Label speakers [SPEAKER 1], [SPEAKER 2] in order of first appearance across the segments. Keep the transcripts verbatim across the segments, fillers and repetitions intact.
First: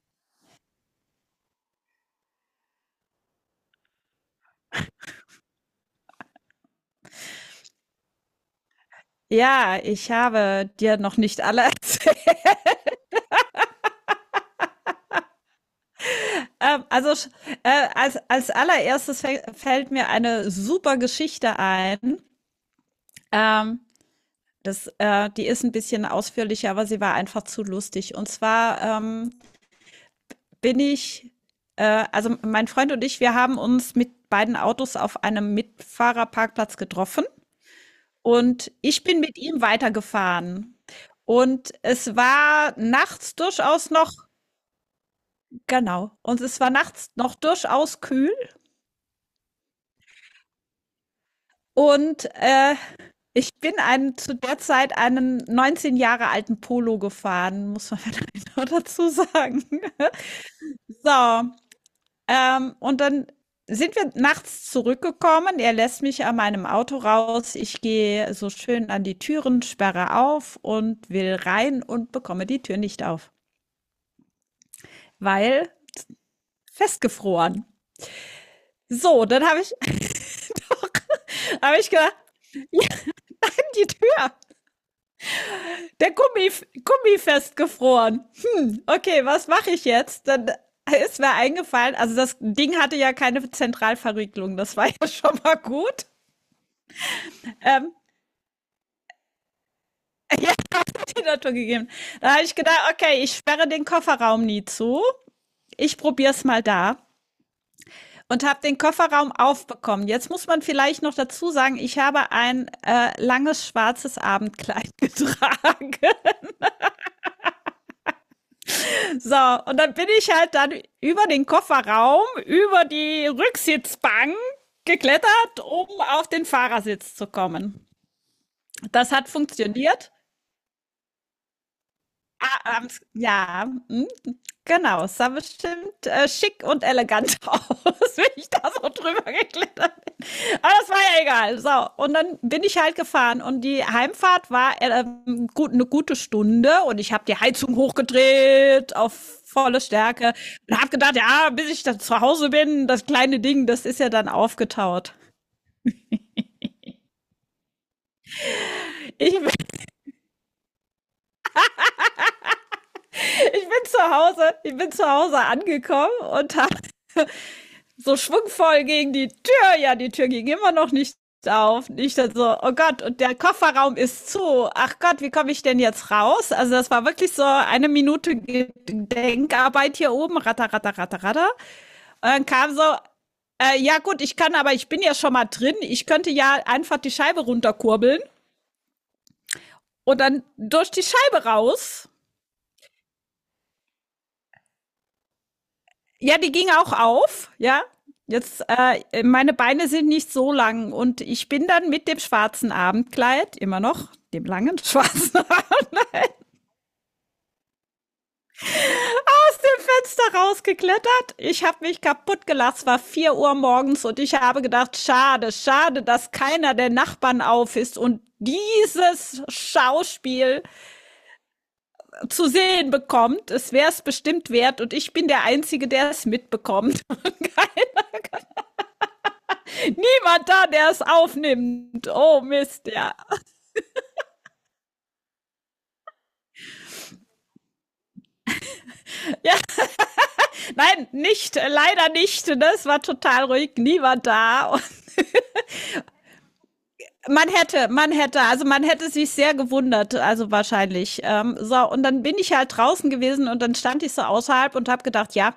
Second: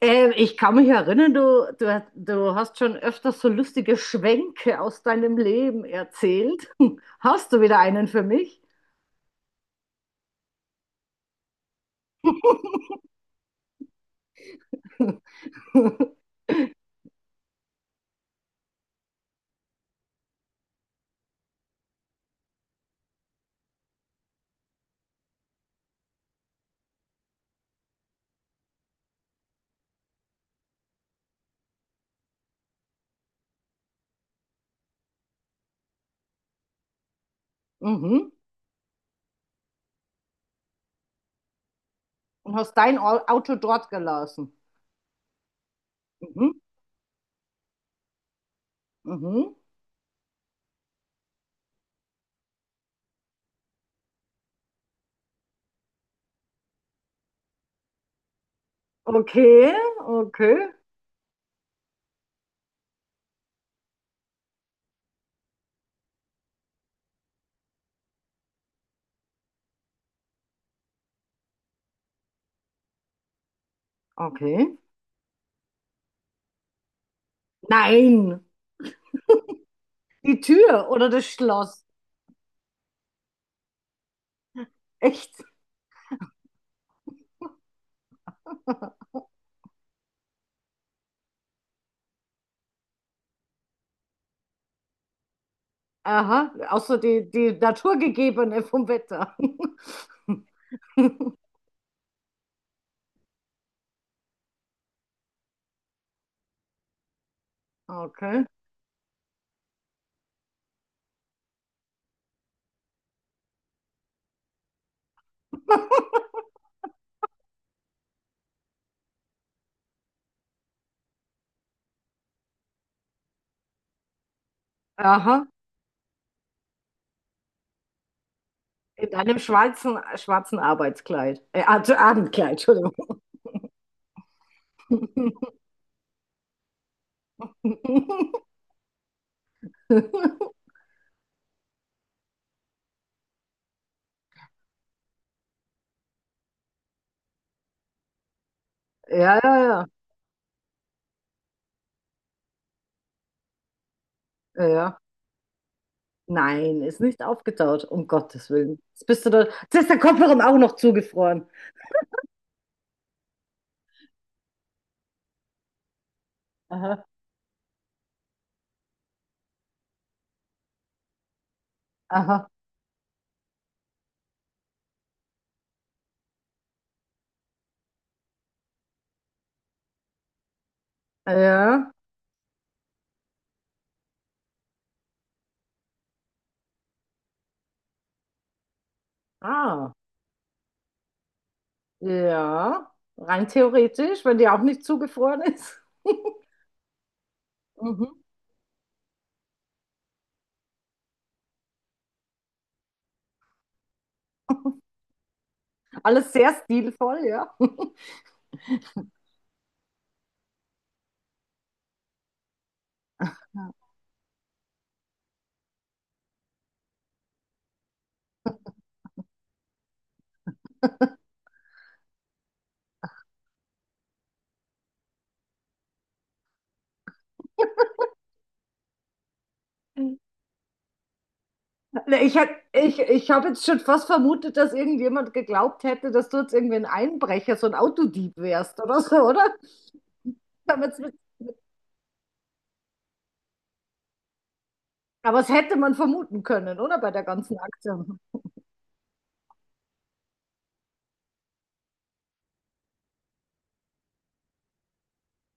[SPEAKER 1] Ähm, ich kann mich erinnern, du, du, du hast schon öfters so lustige Schwenke aus deinem Leben erzählt. Hast du wieder einen für mich?
[SPEAKER 2] Ja, ich habe dir noch nicht alle erzählt. Ähm, also sch- äh, als, als allererstes fäll- fällt mir eine super Geschichte ein. Ähm, das, äh, die ist ein bisschen ausführlicher, aber sie war einfach zu lustig. Und zwar ähm, bin ich, äh, also mein Freund und ich, wir haben uns mit beiden Autos auf einem Mitfahrerparkplatz getroffen
[SPEAKER 1] Mhm.
[SPEAKER 2] und ich bin mit ihm weitergefahren. Und es
[SPEAKER 1] Und
[SPEAKER 2] war
[SPEAKER 1] hast dein Au-
[SPEAKER 2] nachts
[SPEAKER 1] Auto dort
[SPEAKER 2] durchaus noch.
[SPEAKER 1] gelassen.
[SPEAKER 2] Genau. Und
[SPEAKER 1] Mhm.
[SPEAKER 2] es war nachts noch durchaus kühl
[SPEAKER 1] Mhm.
[SPEAKER 2] und, äh, ich bin einen zu der Zeit einen neunzehn Jahre alten Polo gefahren, muss man vielleicht noch dazu sagen.
[SPEAKER 1] Okay, okay,
[SPEAKER 2] So, ähm, und dann sind wir nachts zurückgekommen. Er lässt mich an meinem Auto raus. Ich gehe so schön an die Türen, sperre auf und will rein und bekomme die Tür nicht auf,
[SPEAKER 1] okay.
[SPEAKER 2] weil festgefroren.
[SPEAKER 1] Nein,
[SPEAKER 2] So, dann habe ich,
[SPEAKER 1] die Tür oder das
[SPEAKER 2] hab
[SPEAKER 1] Schloss.
[SPEAKER 2] ich gedacht, nimm die Tür.
[SPEAKER 1] Echt?
[SPEAKER 2] Der Gummi, Gummi festgefroren. Hm, okay, was mache ich jetzt? Dann ist mir eingefallen, also das Ding hatte ja keine Zentralverriegelung, das war ja schon mal gut.
[SPEAKER 1] Aha, außer die, die
[SPEAKER 2] Ähm,
[SPEAKER 1] naturgegebene vom Wetter.
[SPEAKER 2] die Natur gegeben. Da habe ich gedacht, okay, ich sperre den Kofferraum nie zu. Ich probiere es mal da
[SPEAKER 1] Okay.
[SPEAKER 2] und habe den Kofferraum aufbekommen. Jetzt muss man vielleicht noch dazu sagen, ich habe ein äh, langes schwarzes Abendkleid getragen. So, und dann bin ich halt dann über den Kofferraum, über die Rücksitzbank
[SPEAKER 1] Aha,
[SPEAKER 2] geklettert, um auf den Fahrersitz zu kommen.
[SPEAKER 1] in
[SPEAKER 2] Das hat
[SPEAKER 1] deinem schwarzen,
[SPEAKER 2] funktioniert.
[SPEAKER 1] schwarzen Arbeitskleid. Äh, Ab- Abendkleid,
[SPEAKER 2] Ah,
[SPEAKER 1] Entschuldigung.
[SPEAKER 2] abends, ja, mhm, genau. Es sah bestimmt äh, schick und elegant aus, wenn ich da so drüber geklettert bin.
[SPEAKER 1] Ja,
[SPEAKER 2] Aber das war ja egal. So, und dann bin ich halt gefahren und die Heimfahrt war äh, ähm, gut, eine gute Stunde und ich habe die Heizung hochgedreht auf
[SPEAKER 1] ja,
[SPEAKER 2] volle
[SPEAKER 1] ja,
[SPEAKER 2] Stärke und habe gedacht, ja, bis ich dann zu Hause bin, das kleine Ding, das ist ja dann
[SPEAKER 1] ja. ja.
[SPEAKER 2] aufgetaut.
[SPEAKER 1] Nein, ist nicht aufgetaut, um Gottes Willen. Jetzt bist du
[SPEAKER 2] Ich,
[SPEAKER 1] da.
[SPEAKER 2] bin-
[SPEAKER 1] Jetzt ist der Kofferraum auch noch zugefroren.
[SPEAKER 2] ich bin zu Hause, ich bin zu Hause angekommen und habe
[SPEAKER 1] Aha,
[SPEAKER 2] so schwungvoll gegen die Tür. Ja, die Tür ging immer noch nicht auf. Nicht dann
[SPEAKER 1] aha.
[SPEAKER 2] so, oh Gott, und der Kofferraum ist zu. Ach Gott, wie komme ich denn jetzt raus? Also das war wirklich so eine Minute Denkarbeit hier oben. Ratter, ratter, ratter, ratter.
[SPEAKER 1] Ja.
[SPEAKER 2] Und dann kam so, äh, ja gut, ich kann, aber ich bin ja schon mal drin. Ich könnte ja einfach die Scheibe runterkurbeln
[SPEAKER 1] Ah,
[SPEAKER 2] und dann durch die Scheibe raus.
[SPEAKER 1] ja. Rein theoretisch, wenn die auch nicht zugefroren ist.
[SPEAKER 2] Ja, die ging auch auf, ja.
[SPEAKER 1] Mhm.
[SPEAKER 2] Jetzt, äh, meine Beine sind nicht so lang und ich bin dann mit dem schwarzen Abendkleid, immer noch, dem langen schwarzen, aus
[SPEAKER 1] Alles sehr stilvoll, ja.
[SPEAKER 2] dem Fenster rausgeklettert. Ich habe mich kaputt gelassen, es war vier Uhr morgens und ich habe gedacht, schade, schade, dass keiner der Nachbarn auf ist und dieses Schauspiel zu sehen bekommt. Es wäre es bestimmt wert und ich bin der Einzige, der es mitbekommt. Niemand da, der es aufnimmt.
[SPEAKER 1] Na, Ich,
[SPEAKER 2] Oh
[SPEAKER 1] hätt-
[SPEAKER 2] Mist,
[SPEAKER 1] ich,
[SPEAKER 2] ja.
[SPEAKER 1] ich habe jetzt schon fast vermutet, dass irgendjemand geglaubt hätte, dass du jetzt irgendwie ein Einbrecher, so ein Autodieb wärst oder so, oder? Aber es
[SPEAKER 2] Nein, nicht, äh, leider nicht. Ne? Es war total ruhig, niemand da. Und
[SPEAKER 1] aber es hätte man vermuten können, oder? Bei der
[SPEAKER 2] man
[SPEAKER 1] ganzen
[SPEAKER 2] hätte, man
[SPEAKER 1] Aktion.
[SPEAKER 2] hätte, also man hätte sich sehr gewundert, also wahrscheinlich. Ähm, so, und dann bin ich halt draußen gewesen und dann stand ich so außerhalb und habe gedacht, ja,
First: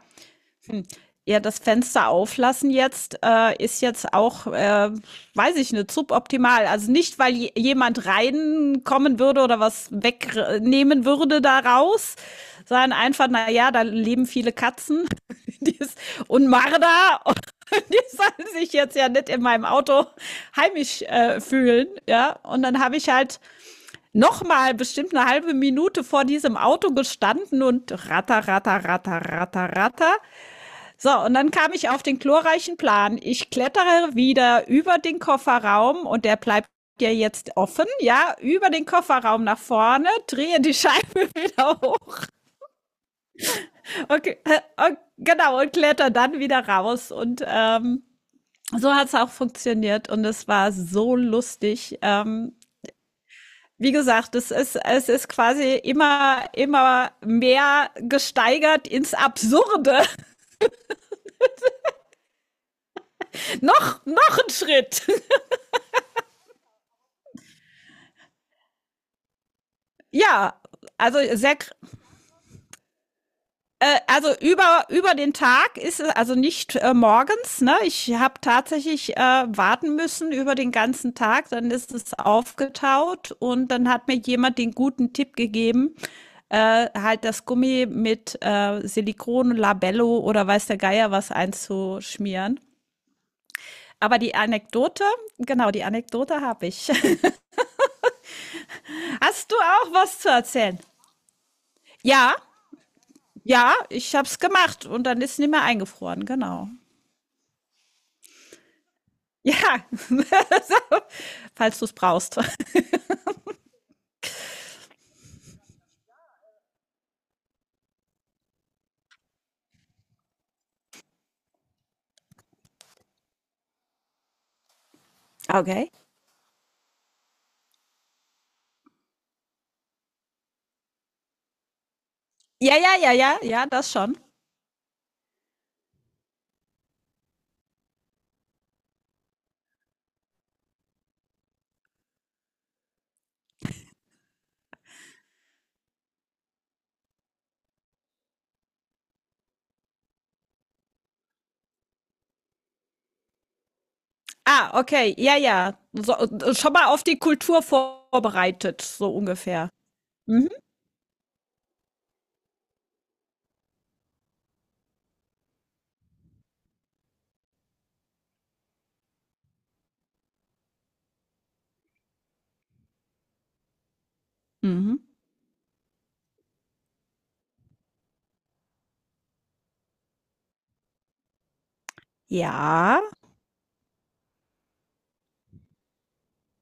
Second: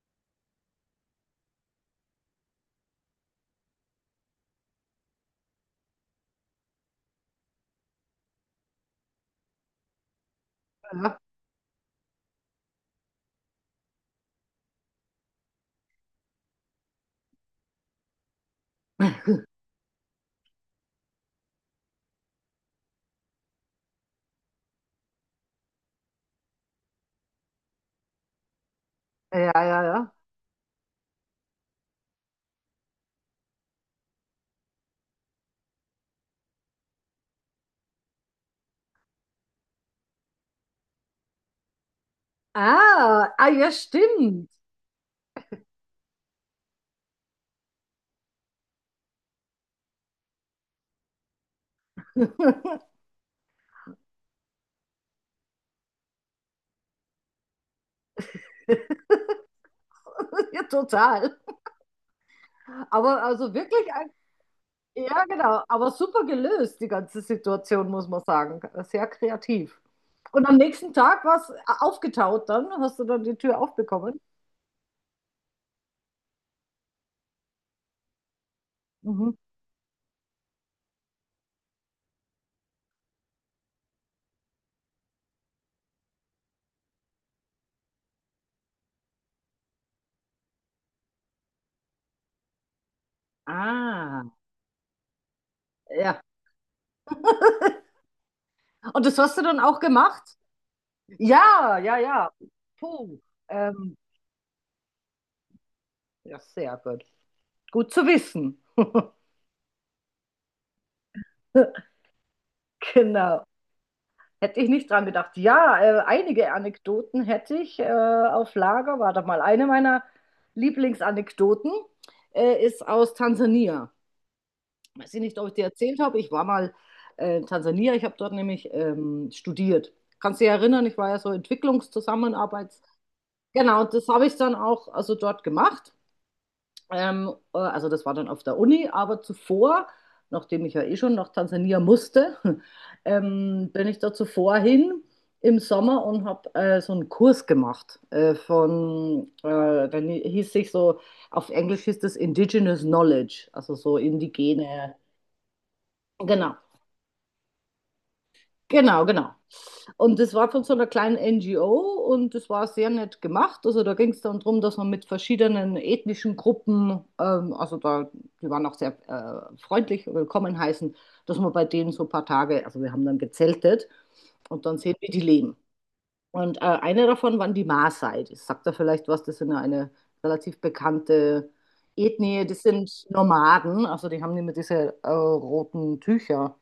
[SPEAKER 2] ja, das Fenster auflassen jetzt äh, ist jetzt auch, äh, weiß ich nicht, suboptimal. Also nicht, weil j- jemand reinkommen würde oder was wegnehmen
[SPEAKER 1] Ja,
[SPEAKER 2] würde daraus, sondern einfach, na ja, da leben viele Katzen die ist, und Marder und die sollen sich jetzt ja nicht in meinem Auto heimisch äh, fühlen. Ja, und dann habe ich halt noch mal bestimmt eine halbe Minute vor diesem Auto gestanden und ratter, ratter, ratter,
[SPEAKER 1] ja,
[SPEAKER 2] ratter,
[SPEAKER 1] ja. ja.
[SPEAKER 2] ratter. So, und dann kam ich auf den glorreichen Plan. Ich klettere wieder über den Kofferraum und der bleibt ja jetzt offen, ja, über den Kofferraum nach vorne, drehe die Scheibe wieder hoch.
[SPEAKER 1] Ah, ah, ja,
[SPEAKER 2] Okay,
[SPEAKER 1] stimmt.
[SPEAKER 2] äh, genau, und kletter dann wieder raus. Und ähm, so hat es auch funktioniert und es war so lustig. Ähm, wie gesagt, es ist, es ist quasi immer, immer mehr gesteigert ins Absurde.
[SPEAKER 1] Ja, total. Aber also wirklich,
[SPEAKER 2] noch,
[SPEAKER 1] ein-
[SPEAKER 2] noch ein Schritt.
[SPEAKER 1] ja, genau. Aber super gelöst, die ganze Situation, muss man sagen. Sehr kreativ. Und
[SPEAKER 2] Ja,
[SPEAKER 1] am nächsten
[SPEAKER 2] also
[SPEAKER 1] Tag war es
[SPEAKER 2] sehr.
[SPEAKER 1] aufgetaut dann? Hast du dann die Tür
[SPEAKER 2] Äh,
[SPEAKER 1] aufbekommen?
[SPEAKER 2] also über, über den Tag ist es also nicht äh, morgens. Ne? Ich habe tatsächlich
[SPEAKER 1] Mhm.
[SPEAKER 2] äh, warten müssen über den ganzen Tag. Dann ist es aufgetaut und dann hat mir jemand den guten Tipp gegeben, äh, halt das Gummi mit äh, Silikon, Labello oder weiß der Geier was einzuschmieren. Aber
[SPEAKER 1] Ah.
[SPEAKER 2] die Anekdote, genau, die
[SPEAKER 1] Ja.
[SPEAKER 2] Anekdote habe ich.
[SPEAKER 1] Und das hast du
[SPEAKER 2] Hast du
[SPEAKER 1] dann auch
[SPEAKER 2] auch was
[SPEAKER 1] gemacht?
[SPEAKER 2] zu erzählen?
[SPEAKER 1] Ja, ja, ja.
[SPEAKER 2] Ja,
[SPEAKER 1] Puh.
[SPEAKER 2] ja,
[SPEAKER 1] Ähm,
[SPEAKER 2] ich habe es gemacht und dann ist es nicht mehr eingefroren,
[SPEAKER 1] ja,
[SPEAKER 2] genau.
[SPEAKER 1] sehr gut. Gut zu wissen.
[SPEAKER 2] Ja, falls du es brauchst.
[SPEAKER 1] Genau. Hätte ich nicht dran gedacht. Ja, äh, einige Anekdoten hätte ich äh, auf Lager. Warte mal, eine meiner Lieblingsanekdoten äh, ist aus Tansania. Weiß ich nicht, ob ich dir
[SPEAKER 2] Okay.
[SPEAKER 1] erzählt habe. Ich war mal äh, in Tansania. Ich habe dort nämlich ähm, studiert. Kannst du dich erinnern, ich war ja so
[SPEAKER 2] Ja,
[SPEAKER 1] Entwicklungszusammenarbeits.
[SPEAKER 2] ja, ja, ja, ja,
[SPEAKER 1] Genau,
[SPEAKER 2] das
[SPEAKER 1] und das
[SPEAKER 2] schon.
[SPEAKER 1] habe ich dann auch also dort gemacht. Ähm, äh, also das war dann auf der Uni, aber zuvor, nachdem ich ja eh schon nach Tansania musste, ähm, bin ich da zuvor hin im Sommer und habe äh, so einen Kurs gemacht äh, von, äh, dann hieß sich so, auf Englisch hieß das Indigenous Knowledge, also so
[SPEAKER 2] Ah,
[SPEAKER 1] indigene,
[SPEAKER 2] okay, ja, ja. So,
[SPEAKER 1] genau.
[SPEAKER 2] schon mal auf die Kultur vorbereitet,
[SPEAKER 1] Genau,
[SPEAKER 2] so
[SPEAKER 1] genau.
[SPEAKER 2] ungefähr.
[SPEAKER 1] Und das war
[SPEAKER 2] Mhm.
[SPEAKER 1] von so einer kleinen N G O und das war sehr nett gemacht. Also da ging es dann darum, dass man mit verschiedenen ethnischen Gruppen, ähm, also da, die waren auch sehr äh, freundlich, willkommen heißen, dass man bei denen so ein paar Tage, also wir haben dann gezeltet und dann sehen,
[SPEAKER 2] Mhm.
[SPEAKER 1] wie die leben. Und äh, eine davon waren die Maasai. Das sagt da vielleicht was, das sind ja eine relativ bekannte Ethnie, das
[SPEAKER 2] Ja,
[SPEAKER 1] sind Nomaden, also die haben immer diese äh, roten Tücher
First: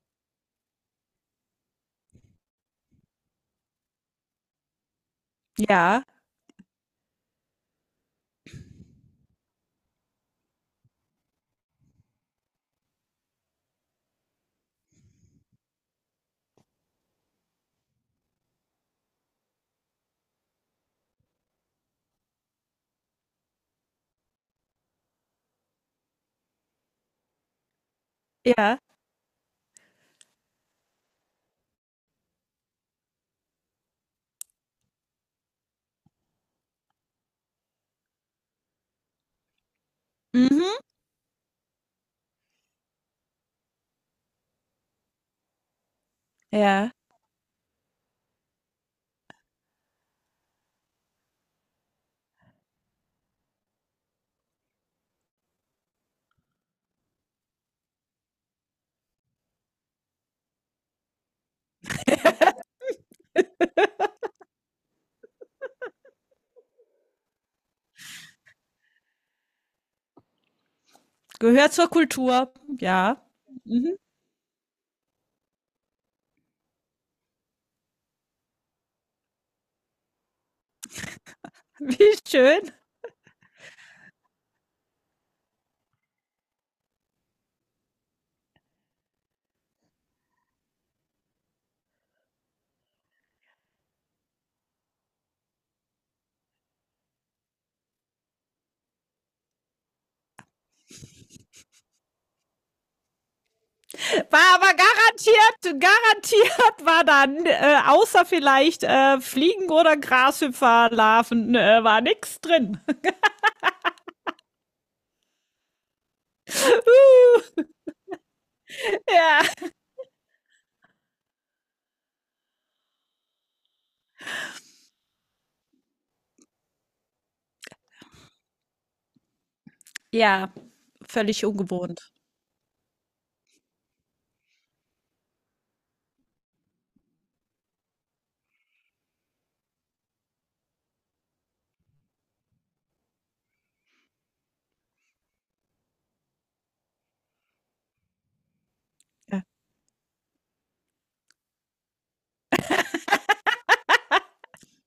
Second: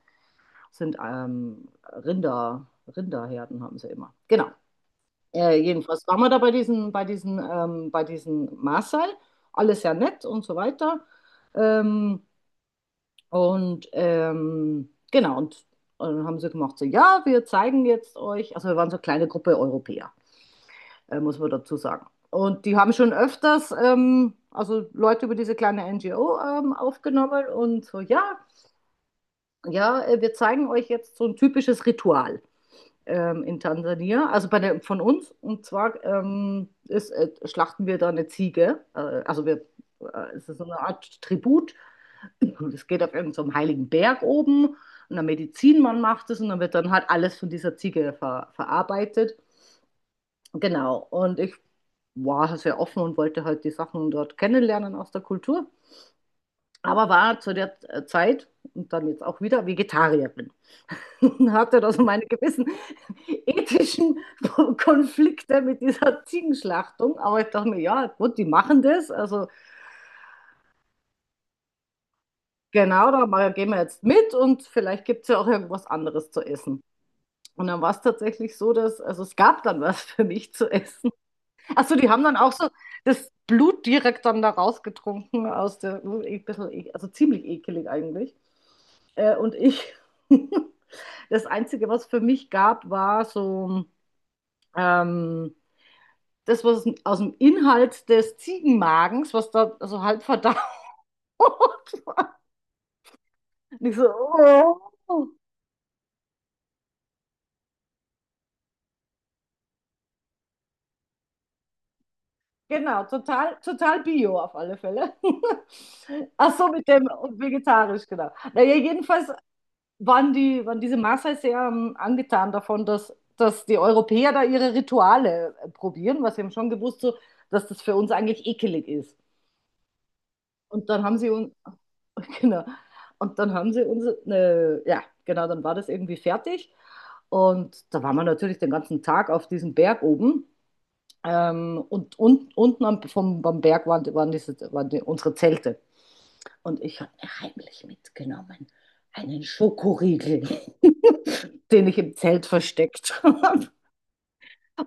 [SPEAKER 1] sind ähm, Rinder, Rinderherden haben sie immer. Genau. Äh,
[SPEAKER 2] ja,
[SPEAKER 1] jedenfalls waren wir da bei diesen, bei diesen, ähm, bei diesen Maasai. Alles ja nett und so weiter. Ähm, und ähm, genau, und, und dann haben sie gemacht, so, ja, wir zeigen jetzt euch, also wir waren so eine kleine Gruppe Europäer, äh, muss man dazu sagen. Und die haben schon öfters, ähm, also Leute über diese kleine N G O ähm, aufgenommen und so, ja,
[SPEAKER 2] ja.
[SPEAKER 1] ja, äh, wir zeigen euch jetzt so ein typisches Ritual. Ähm, in Tansania, also bei der, von uns. Und zwar ähm, ist, äh, schlachten wir da eine Ziege. Äh, also wir, äh, es ist so
[SPEAKER 2] Mhm.
[SPEAKER 1] eine Art Tribut. Das geht auf irgendeinem so einen heiligen Berg oben. Und der Medizinmann macht es und dann wird dann
[SPEAKER 2] Ja.
[SPEAKER 1] halt alles von dieser Ziege ver, verarbeitet. Genau. Und ich war halt sehr offen und wollte halt die Sachen dort kennenlernen aus der Kultur. Aber war zu der äh, Zeit und dann jetzt auch wieder Vegetarierin. Hatte also meine gewissen ethischen Konflikte mit dieser Ziegenschlachtung. Aber ich dachte mir, ja, gut, die machen das. Also
[SPEAKER 2] Gehört zur Kultur.
[SPEAKER 1] genau,
[SPEAKER 2] Ja.
[SPEAKER 1] da gehen wir
[SPEAKER 2] Mhm.
[SPEAKER 1] jetzt mit und vielleicht gibt es ja auch irgendwas anderes zu essen. Und dann war es tatsächlich so, dass, also es gab dann was für mich zu essen. Achso, die
[SPEAKER 2] Wie
[SPEAKER 1] haben dann auch
[SPEAKER 2] schön.
[SPEAKER 1] so das Blut direkt dann da rausgetrunken aus der, ein bisschen, ek- also ziemlich ekelig eigentlich. Äh, und ich, das Einzige, was für mich gab, war so ähm, das, was aus dem Inhalt des Ziegenmagens, was da so halb verdaut war. Und ich so,
[SPEAKER 2] War aber
[SPEAKER 1] oh.
[SPEAKER 2] garantiert, garantiert war dann, äh, außer vielleicht äh, Fliegen oder Grashüpferlarven, äh, war nix drin.
[SPEAKER 1] Genau, total, total Bio auf alle Fälle. Ach so, mit dem und
[SPEAKER 2] uh,
[SPEAKER 1] vegetarisch, genau. Naja, jedenfalls
[SPEAKER 2] ja.
[SPEAKER 1] waren, die, waren diese Maasai sehr ähm, angetan davon, dass, dass die Europäer da ihre Rituale äh, probieren, was wir haben schon gewusst, so, dass das für uns eigentlich ekelig ist.
[SPEAKER 2] Ja,
[SPEAKER 1] Und dann haben sie
[SPEAKER 2] völlig
[SPEAKER 1] uns,
[SPEAKER 2] ungewohnt.
[SPEAKER 1] genau, und dann haben sie uns, ne, ja, genau, dann war das irgendwie fertig. Und da waren wir natürlich den ganzen Tag auf diesem Berg oben. Ähm, und, und unten am, vom, am Berg waren, waren, diese, waren die unsere Zelte. Und ich habe mir heimlich mitgenommen
[SPEAKER 2] Ja.
[SPEAKER 1] einen Schokoriegel, den ich im Zelt versteckt. habe.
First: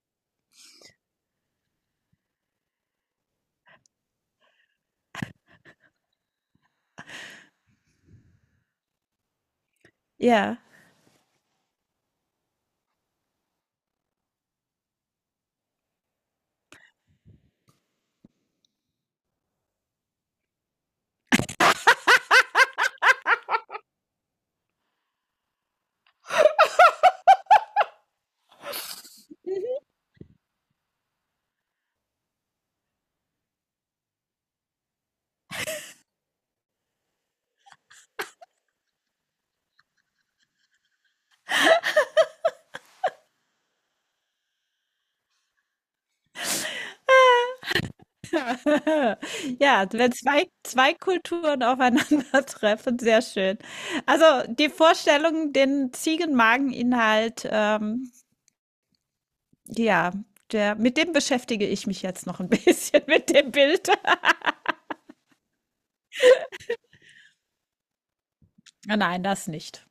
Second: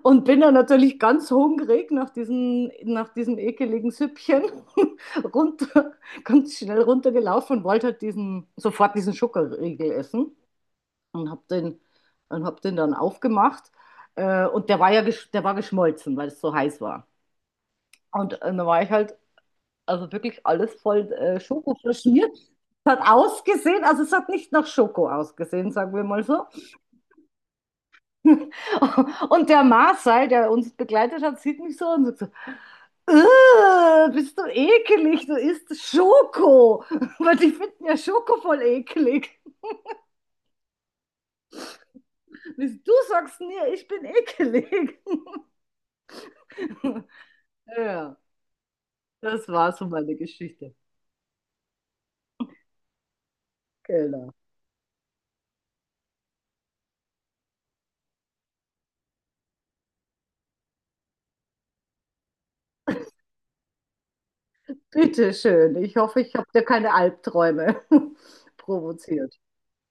[SPEAKER 1] Und bin dann natürlich ganz hungrig nach, diesem nach diesem ekeligen Süppchen runter, ganz schnell runtergelaufen und wollte halt diesen, sofort diesen Schokoriegel essen
[SPEAKER 2] Ja.
[SPEAKER 1] und habe den, und hab den dann aufgemacht. Äh, und der war ja gesch- der war geschmolzen, weil es so heiß war. Und äh, dann war ich halt, also wirklich alles voll äh, Schoko verschmiert. Es hat ausgesehen, also es hat nicht nach Schoko ausgesehen, sagen wir mal so. Und der Marcel, der uns begleitet hat, sieht mich so und sagt so, äh, bist du ekelig, du isst Schoko. Weil die finden ja Schoko voll ekelig. Bis du sagst mir, ich bin ekelig. Ja, das war so
[SPEAKER 2] Ja, wenn
[SPEAKER 1] meine
[SPEAKER 2] zwei
[SPEAKER 1] Geschichte.
[SPEAKER 2] zwei Kulturen aufeinandertreffen, sehr schön. Also,
[SPEAKER 1] Genau.
[SPEAKER 2] die Vorstellung, den Ziegenmageninhalt, ähm, ja, der mit dem beschäftige ich mich jetzt noch ein bisschen mit dem Bild.
[SPEAKER 1] Bitte schön. Ich hoffe, ich habe dir keine Albträume
[SPEAKER 2] Nein,
[SPEAKER 1] provoziert.
[SPEAKER 2] das nicht.